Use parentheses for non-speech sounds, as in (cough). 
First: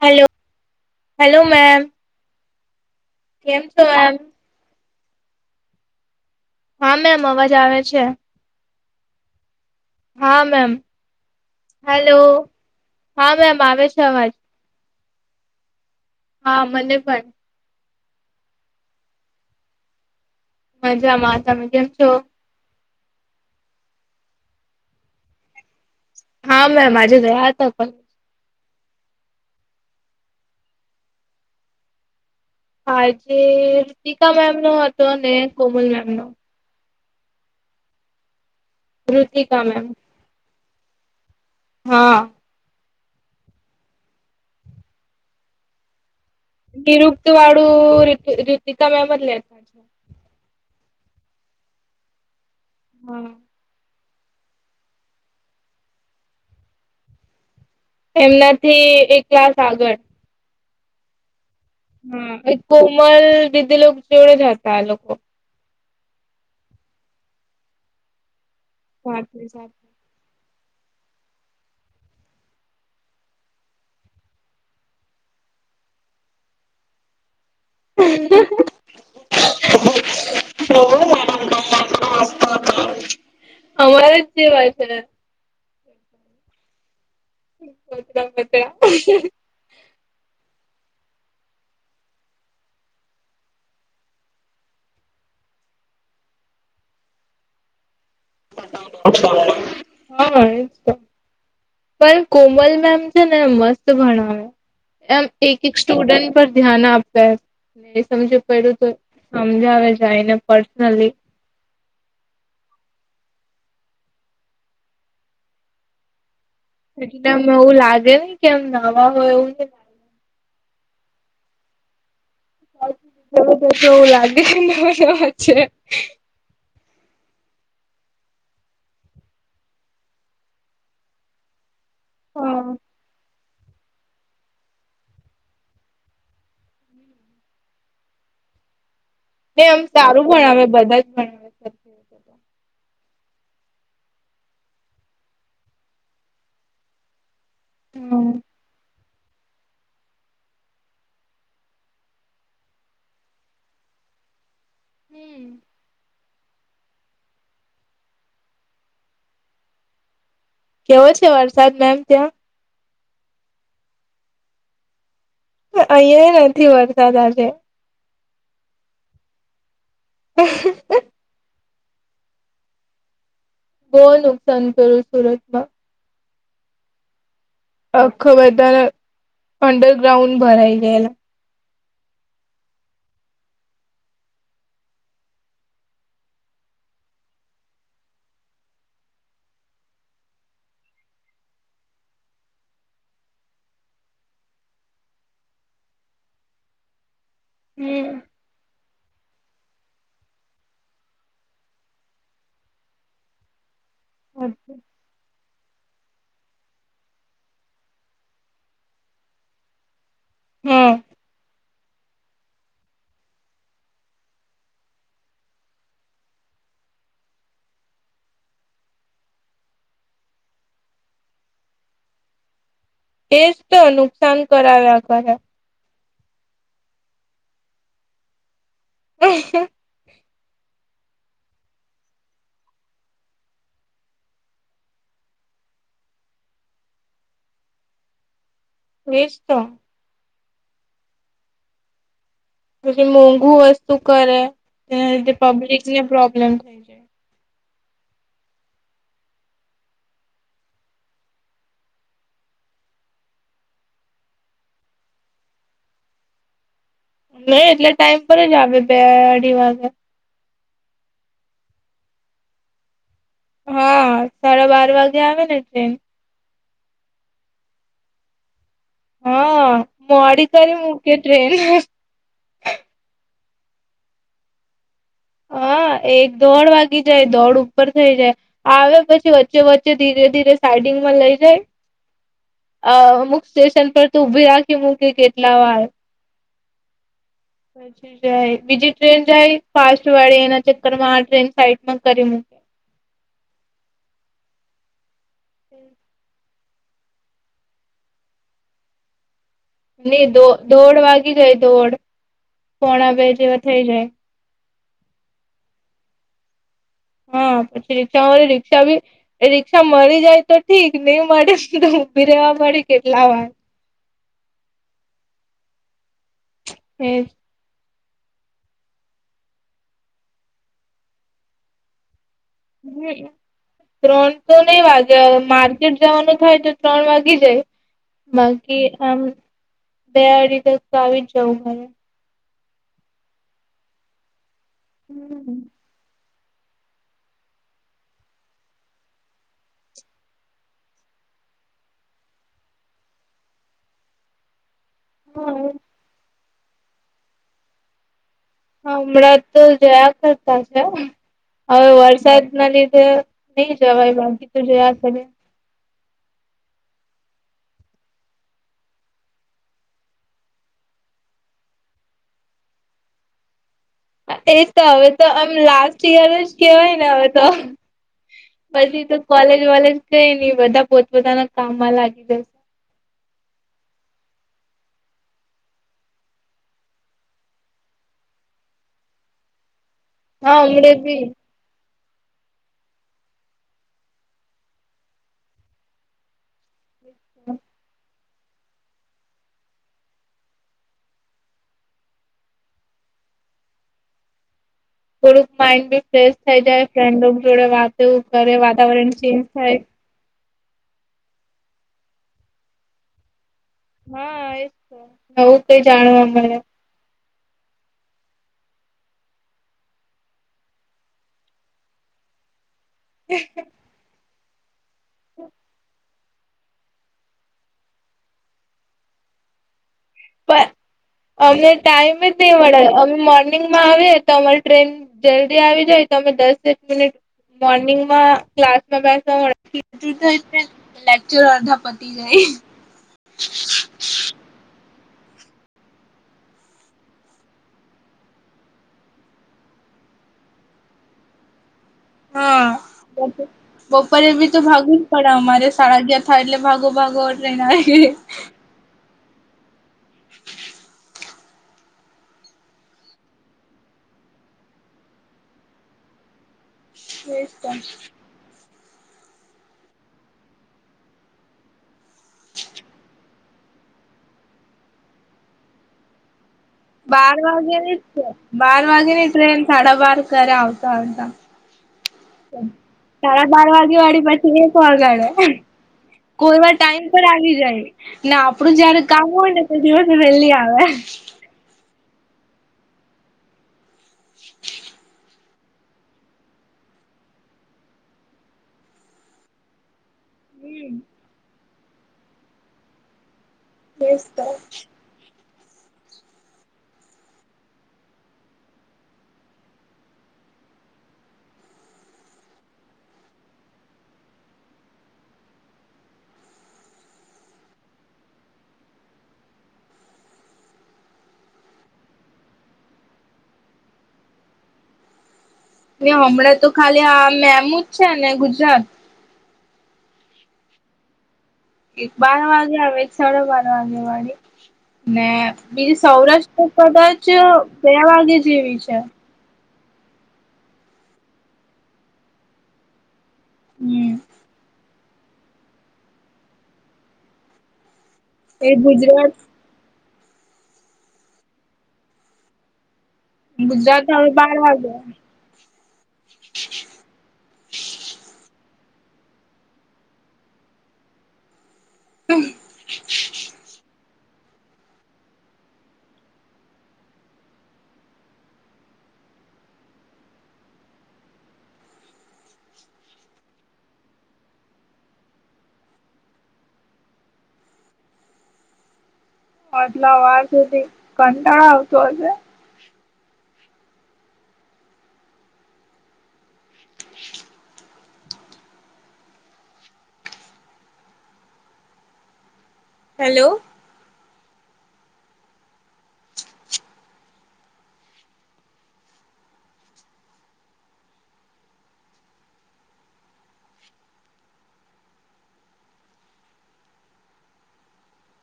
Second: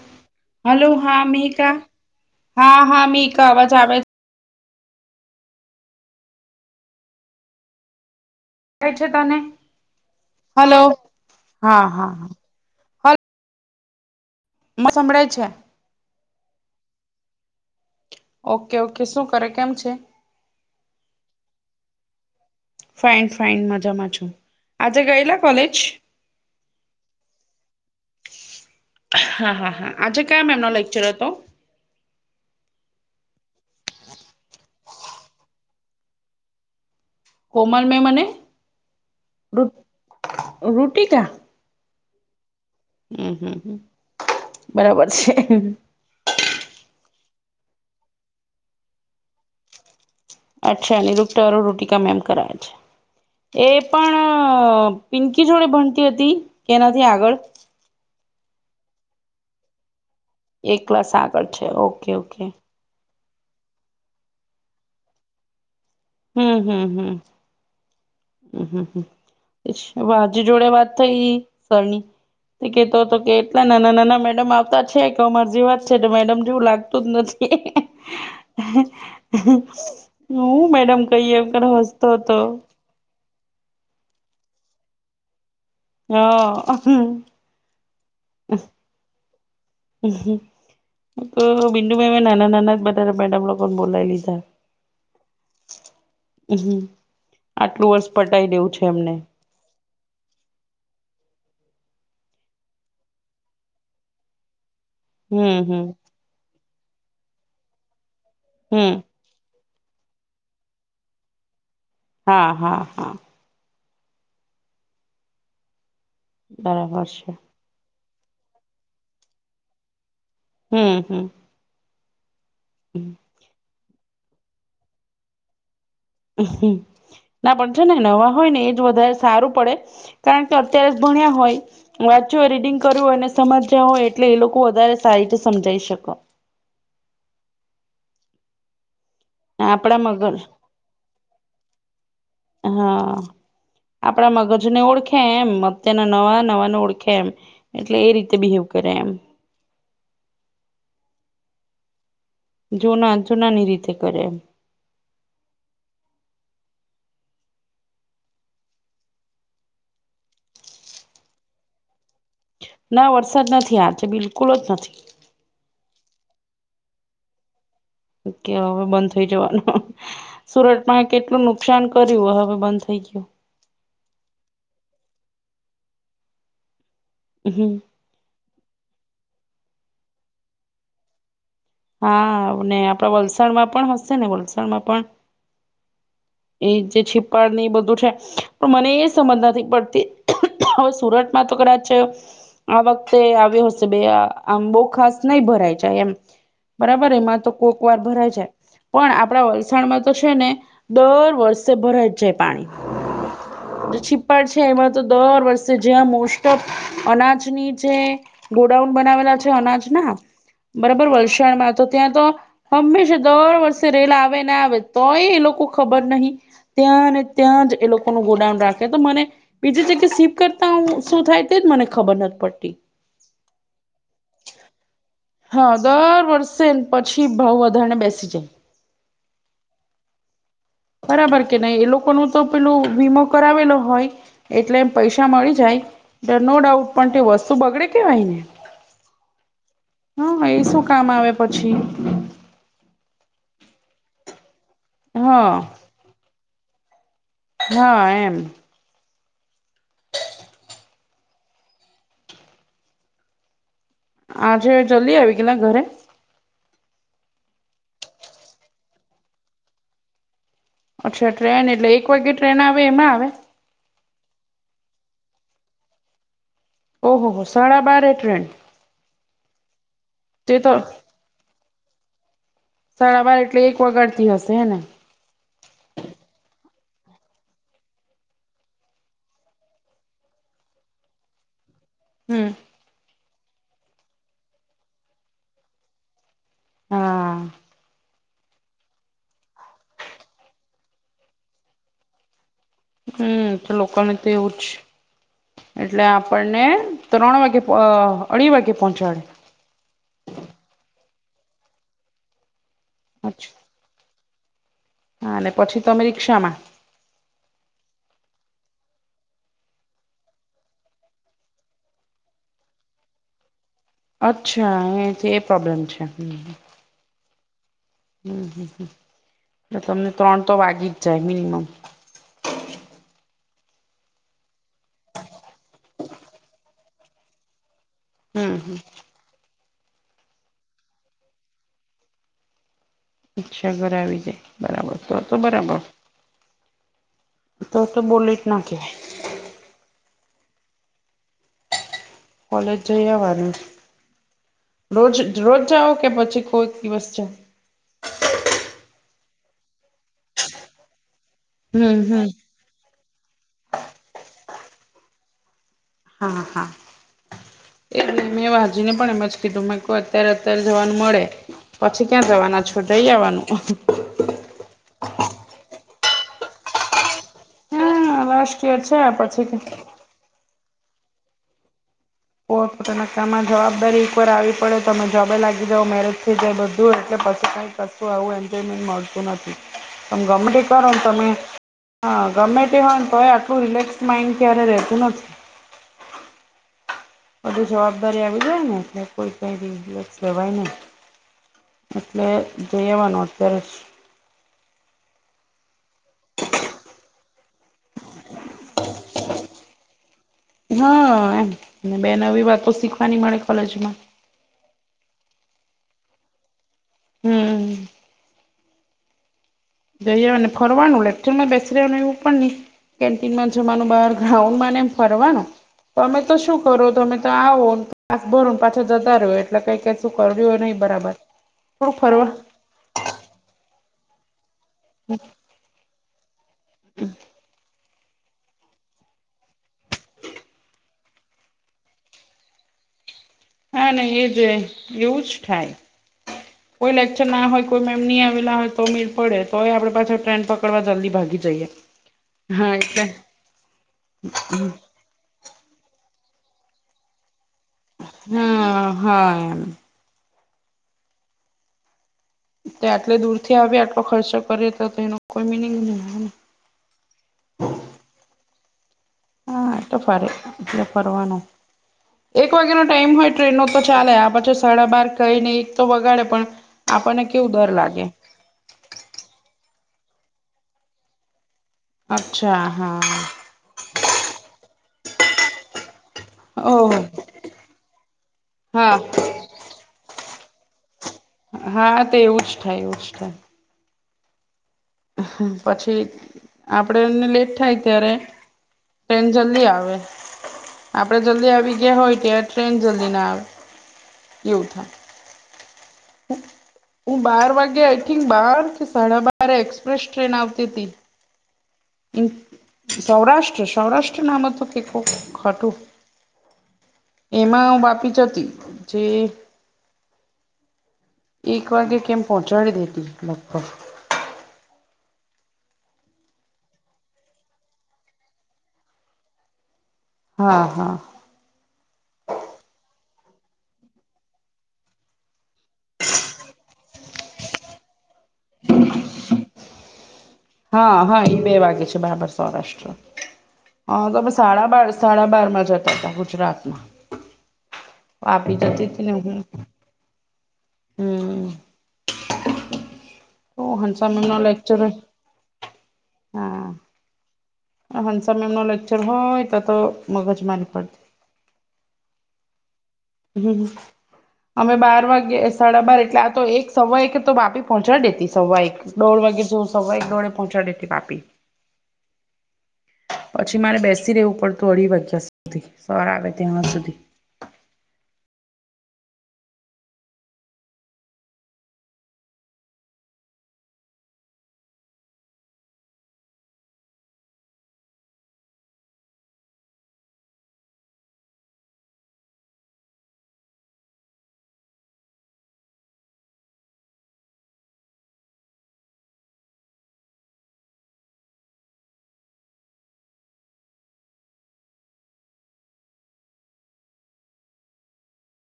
Hello. Hello હા (unintelligible) હા, હા મિક કેમ છો એમ? હા મેમ અવાજ આવે છે. કાંઈ છે તને. હા મેમ. હલો હા હા હલો? હા હા મેમ આવે છે અવાજ. (inaudible) સંભળાય છે. હા મને પણ. ઓકે-ઓકે. શું કરે? કેમ છે? મજામાં. તમે કેમ છો? ફાઈન-ફાઈન, મજામાં છું. આજે ગયેલા કોલેજ? હા મેમ આજે ગયા તા કોલ હા, હા, હા. આજે કયાં મેમ નો લેક્ચર હતો? આજે (unintelligible) મેમ નો હતો ને કોમલ મેમ નો. કોમલ મેમ અને? રુતિકા મેમ. રુટિકા? હા. હમ્મ-હમ્મ-હમ્મ, બરાબર છે. તિરુક્તવાળું રિત રિતીકામેમ જ લે. (inaudible) અચ્છા. અને (unintelligible) રુતિકામેમ કરાવે છે. હમ્મ. એ પણ પિંકી જોડે ભણતી હતી? કે એનાથી આગળ? એમનાથી એક ક્લાસ આગળ. એક ક્લાસ આગળ છે. ઓકે-ઓકે. હા કોમલ, વિધી લોક જોડે જ હતા આ લોકો. સાથે સાથે હમ્મ-હમ્મ-હમ્મ-હમ્મ-હમ્મ-હમ્મ. (unintelligible) (unintelligible) જોડે વાત થઈ સરની. ઈ કહેતો હતો કે એટલા નાના-નાના મેડમ આવતા છે, કે અમાર જેવાં જ છે, તો મેડમ જેવું લાગતું જ નથી. હું મેડમ કહીએ, એમ કરીને હસતો હતો. અમારે જ જેવા છે. હા. (unintelligible) (inaudible) તો બિંદુભાઈ મેં નાના નાના જ બધા મેડમ લોકોને બોલાય લીધા. હ આટલું વર્ષ પટાઈ દેવું છે એમને હા એ પણ કોમલ મેમ છેને, મસ્ત ભણાવ્યો. એમ એક હમ એક હમ સ્ટુડન્ટ પર ધ્યાન આપે. સમજ પડ્યું તો હમ સમજાવે છે એને પર્સનલી હા હા હા બરાબર એટલે છે. આમ એવું લાગે નહી કે એમ નવા હોય, એવુ હમ્મ હમ્મ (inaudible) ચ તો તો એવું લાગે તમા વાત છે. હ હમ્મ ના પણ છે ને નવા હોય ને એ જ વધારે સારું પડે. કારણ કે અત્યારે જ ભણ્યા હોય. વાંચ્યું હોય. હા રીડિંગ કર્યું હોય. અને સમજ્યા હોય. એટલે એ લોકો વધારે સારી રીતે સમજાવી શકે ને આમ આપણા સારું મગજ ભણાવે બધા જ ભણ હા આપણા મગજને ઓળખે એમ. અત્યારના નવા નવાને ઓળખે એમ એટલે એ હમ. રીતે બિહેવ કરે એમ જુના જૂનાની રીતે કરે હમ્મ કેવો છે વરસાદ મેમ ત્યા ના વરસાદ નથી આજ. બિલકુલ જ નથી. અહિયાં નથી વરસાદ આજે ઓ હવે બંધ થઈ જવાનું. સુરતમાં કેટલું નુ નુકસાન કર્યું. હવે બંધ થઈ ગયુ. બહુ નુકસાન કરું સુરતમા હા અખા બધાને અંડરગ્રાઉન્ડ ભરાઈ ગયેલા. હાને આપડા વલસાડમાં પણ હશે ને વલસાડમાં પણ. (inaudible) એ જે છીપાડ ની બધુ છે. પણ મને એ સમજ નથી પડતી હવે સુરતમાં તો કદાચ છે. આ વખતે આવ્યો હશે આ બો ખાસ નહી ભરાય છેાય એમ બરાબર. એમાં તો કોક વાર હમ ભરાય છે. પણ આપણા વલસાડમાં તો છે ને, દર વર્ષે ભરાઈ જાય પાણી છીપ્પળ છે, એમા તો દર વર્ષે જ્યાં મોસ્ટ ઓફ અનાજની જે ગોડાઉન બનાવેલા છે અનાજ ના હમ બરાબર વલસાડમાં તો ત્યાં તો હંમેશા દર વર્ષે રેલા આવે ના આવે તોય એ લોકો ખબર નહી. ત્યાંને ત્યાં જ એ લોકોનું ગોડાઉન રાખે તો મને બીજી જગ્યા સીપ કરતા શું થાય તેજ મને ખબર નથી પડતી. એ જ તો નુકસાન કરાવ્યા કર્યા હા દર વર્ષે પછી ભાવ વધારેને બેસી જાય. હ બરાબર કે નહી એ લોકો ન તો પેલું વીમો કરાવેલો હોય. એટલે એમ પૈસા મળી જાય, તો નો ડાઉટ પણ તે વસ્તુ બગડે કેવાય ને એજ તો હા એ શું કામ આવે પછી. પછી મોંઘુ વસ્તુ કરે એના લીધે હા પબ્લિક ને પ્રોબ્લેમ થાય. હા એમ આજે જલ્દી આવી ગયેલા ઘરે નહી એટલે ટાઈમ પર જ આવે બે અઢી વાગે. અચ્છા ટ્રેન એટલે એક વાગ્યે ટ્રેન આવે એમાં આવે હા સાડા બાર વાગે આવે ને ટ્રેન ઓહો હો સાડા બાર ટ્રેન હા મોડી તે તો કરી મૂકે ટ્રેન સાડા બાર એટલે એક વગાડતી હશે હે ને હા એક દોડ વાગી જાય દોડ ઉપર થઇ જાય. આવે પછી વચ્ચે વચ્ચે ધીરે ધીરે સાઈડિંગમાં લઈ જાય. હમ અ અમુક સ્ટેશન પર તો ઉભી રાખી મું કે કેટલા વાર હા પછી જાય બીજી ટ્રેન જાય ફાસ્ટ વાળી એના ચક્કર માં આ ટ્રેન સાઈટમાં કરી હમ એ તો લોકોને તો એવું છે. મૂકે એટલે આપણને ત્રણ વાગે અઢી વાગે પહોંચાડે નહી દો દોડ વાગી જાય દોડ પોણા બે જેવા અચ્છા થઇ જાય. હા અને પછી તમે રિકષામા હા પછી રિક્ષા વાળ રિક્ષા ભી એ રિકષા મળી જાય તો ઠીક નહી, મળે તો ઊભી રહેવા મળે કેટલા વાર અચ્છા એ એ પ્રોબ્લેમ છે, હ હમ્મ હમ હમ એટલે તમને ત્રણ તો વાગી જ જાય મિનિમમ હમ ત્રણ તો નહી વાગે માર્ચ ટ જવાનું થાય તો ત્રણ વાગી જાય હમ હમ બાકી આમ બે અઢી તસ તો આવી જ જવું મારે અચ્છા ઘર આવી જાય બરાબર તો તો હમ બરાબર તો તો બોલીટ ના કે કોલેજ જઈ આવવાનું રોજ રોજ હા જાઓ કે પછી કોઈ દિવસ છે. હમણાં તો જયા કરતા છે હવે હમ હમ. વરસાદ ના લીધે નહી જવાય બાકી તો જોયા છે. હા હા એ મેં વાજીને પણ એમ જ કીધુ મેં કો અત્યારે અત્યારે જવાનું મળે પછી ક્યાં જવાના છૂટઈ જવાનુ એ તો હવે તો આમ લાસ્ટ યયર જ કેહેવાય ને હવે તો હા લાસ્ટ યર છે પછી તો કોલેજ પછી વલેજ કઈ નહી બધા પોતપોતાના કામમાં લાગી જશે. પોતાના કામમાં જવાબદારી એકવાર આવી પડે તમે જોબે લાગી જાવ મેરેજ થઈ જાય બધું એટલે પછ કશું આવું એન્જોયમેન્ટ મળતું નથી ત હા ગમડી હમડે કરોને બી તમે હા ગમે તે હોય તો એ આટલું રિલેક્સ માઈન્ડ ક્યારે રહેતું નથી. બધી જવાબદારી આવી જાય ને એટલે કોઈ કઈ ર લેવાય નને એટલે જઈ આવવાનું અત્યારે જ થોડુંક માઇન્ડ બી ફ્રેશ થઈ જાય ફ્રેન્ડ જોડે વાતો કરે વાતાવરણ ચેન્જ થાય. હા એમ બે નવી વાતો શીખવાની મળે કોલેજ મા હા એજ તો, નવું કઈ જાણવા મળે. હમ. જઈયા મને ફરવાર્ડ લલેટ બેેશું પડ ન. કેન્ટીનમાં જવાનું બહાર ગ્રાઉન્ડ માં ને એમ ફરવાનું, તો અમે તો શું કરો તમે તો આવો ભ પાછા જતા રહો એટલે કઈ શું કર્યું પણ નહી બરાબર. અમને થોડું ટાઈમ જ ફરવા નહી મળે અમે મોર્નિ માં આવે તો અમારે ટ્રેન જલ્દી આવી જાય તો અમે દસ મિનિટ. મોર્નિંગમાં ક્લાસ માં બેસવા થ લેક્ચર અધા પતી ગઈ જાય. અને અને એ જે એવું જ થાય. હ (inaudible) કોઈ લેક્ચર ના હોય કોઈ મેમ નહી આવેલા હોય તોમીર પડે તો આપડ પાછ ટ્રેન પકડવા જલ્દી ભાગી જઈએ. હા, બપ બપોરે બી તો ભાગ પણ અમારે શાળા ગયા થાય એટલે ભાગો ભાગો રહેના. હમ હ. (inaudible) તે આટલે દૂર થી આવી આટલો ખર્ચો કરીએ તો તો એનો કોઈ મિનિંગ નહી. એ (unintelligible) હા એટ ફ એટલે પરવાનું. એક વાગ્યાનોો ટાઈમ હોય ટ્રેનનોો તો ચાલે આ પછી સાડા બાર કઈ નને એક તો વગાડે પણ આપણને બાર કેવું ડર વાગે ની લાગે બાર વાગે ની ટ્રેન સાડા બાર કર આવતા આવતા. અચ્છા હા સાડા બાર વાગે વાળી પછી એકગાડે. કોઈવા ઓહ ટાઈમ પર આવી જાય, ને આપડું હા જયારે કામ હોય ને. દિવસ વહેલી આવે. હા તો એવું જ થાય એવું જ થાય. હ (inaudible) પછી, આપડે એને લેટ થાય ત્યારે ટ્રેન જલ્દી આવે. આપડે જલ્દી આવી ગયા હોય ત્યા ટ્રેન જલ્દી ના આવે. એસ તો એવું થાય હું બાર વાગે આઈ થિંક બાર કે સાડા બાર એક્સપ્રેસ ટ્રેન આવતી હતી. સૌરાષ્ટ્ર સૌરાષ્ટ્ર નામ તો કે ખ ખટું. એમાં બાપી જ હતી જે એક વાગે કેમ પહોચાડી દેતી લગભગ. હમણાં તો ખાલી આ મેમજ છે ને ગુજરાત. હા હા. એક બાર વાગે આવે એક સાડા બાર વાગે વાળી. ને બીજું સૌરાષ્ટ્ર કદાચ બે વાગે જેવી છે. હા હા એ બે વાગે છે બરાબર સૌરાષ્ટ્ર. હમ હા તોમે સાડા બાર સાડા બાર માં જતા હતા ગુજરાતમાં. વાપી એ જતી હતીને, ગુજરાત હમ. તો ગુજરાત હંસા મેમ હવે નો બાર લેક્ચર વાગ્યા. હા, હનસમેમ ન લેક્ચર હોય તો તો મગજ મારી પડતી. હમ. હમ. અમે બાર વાગે સાડા બાર એટલે આ તો એક સવા એક તો બાપી પહોંચાડી દેતી સવા એક. દોળ વાગે સુ સવાઈ એક દોળે પહોંચાડીે હતી બાપી. (inaudible) પછી મારે બેસી રહેેવું પડતું અઢી વાગ્યા સુધી સર આવે ત્યા સુધી. અટલો વાર સુધી કંટાળ આવતું હશે. હેલો.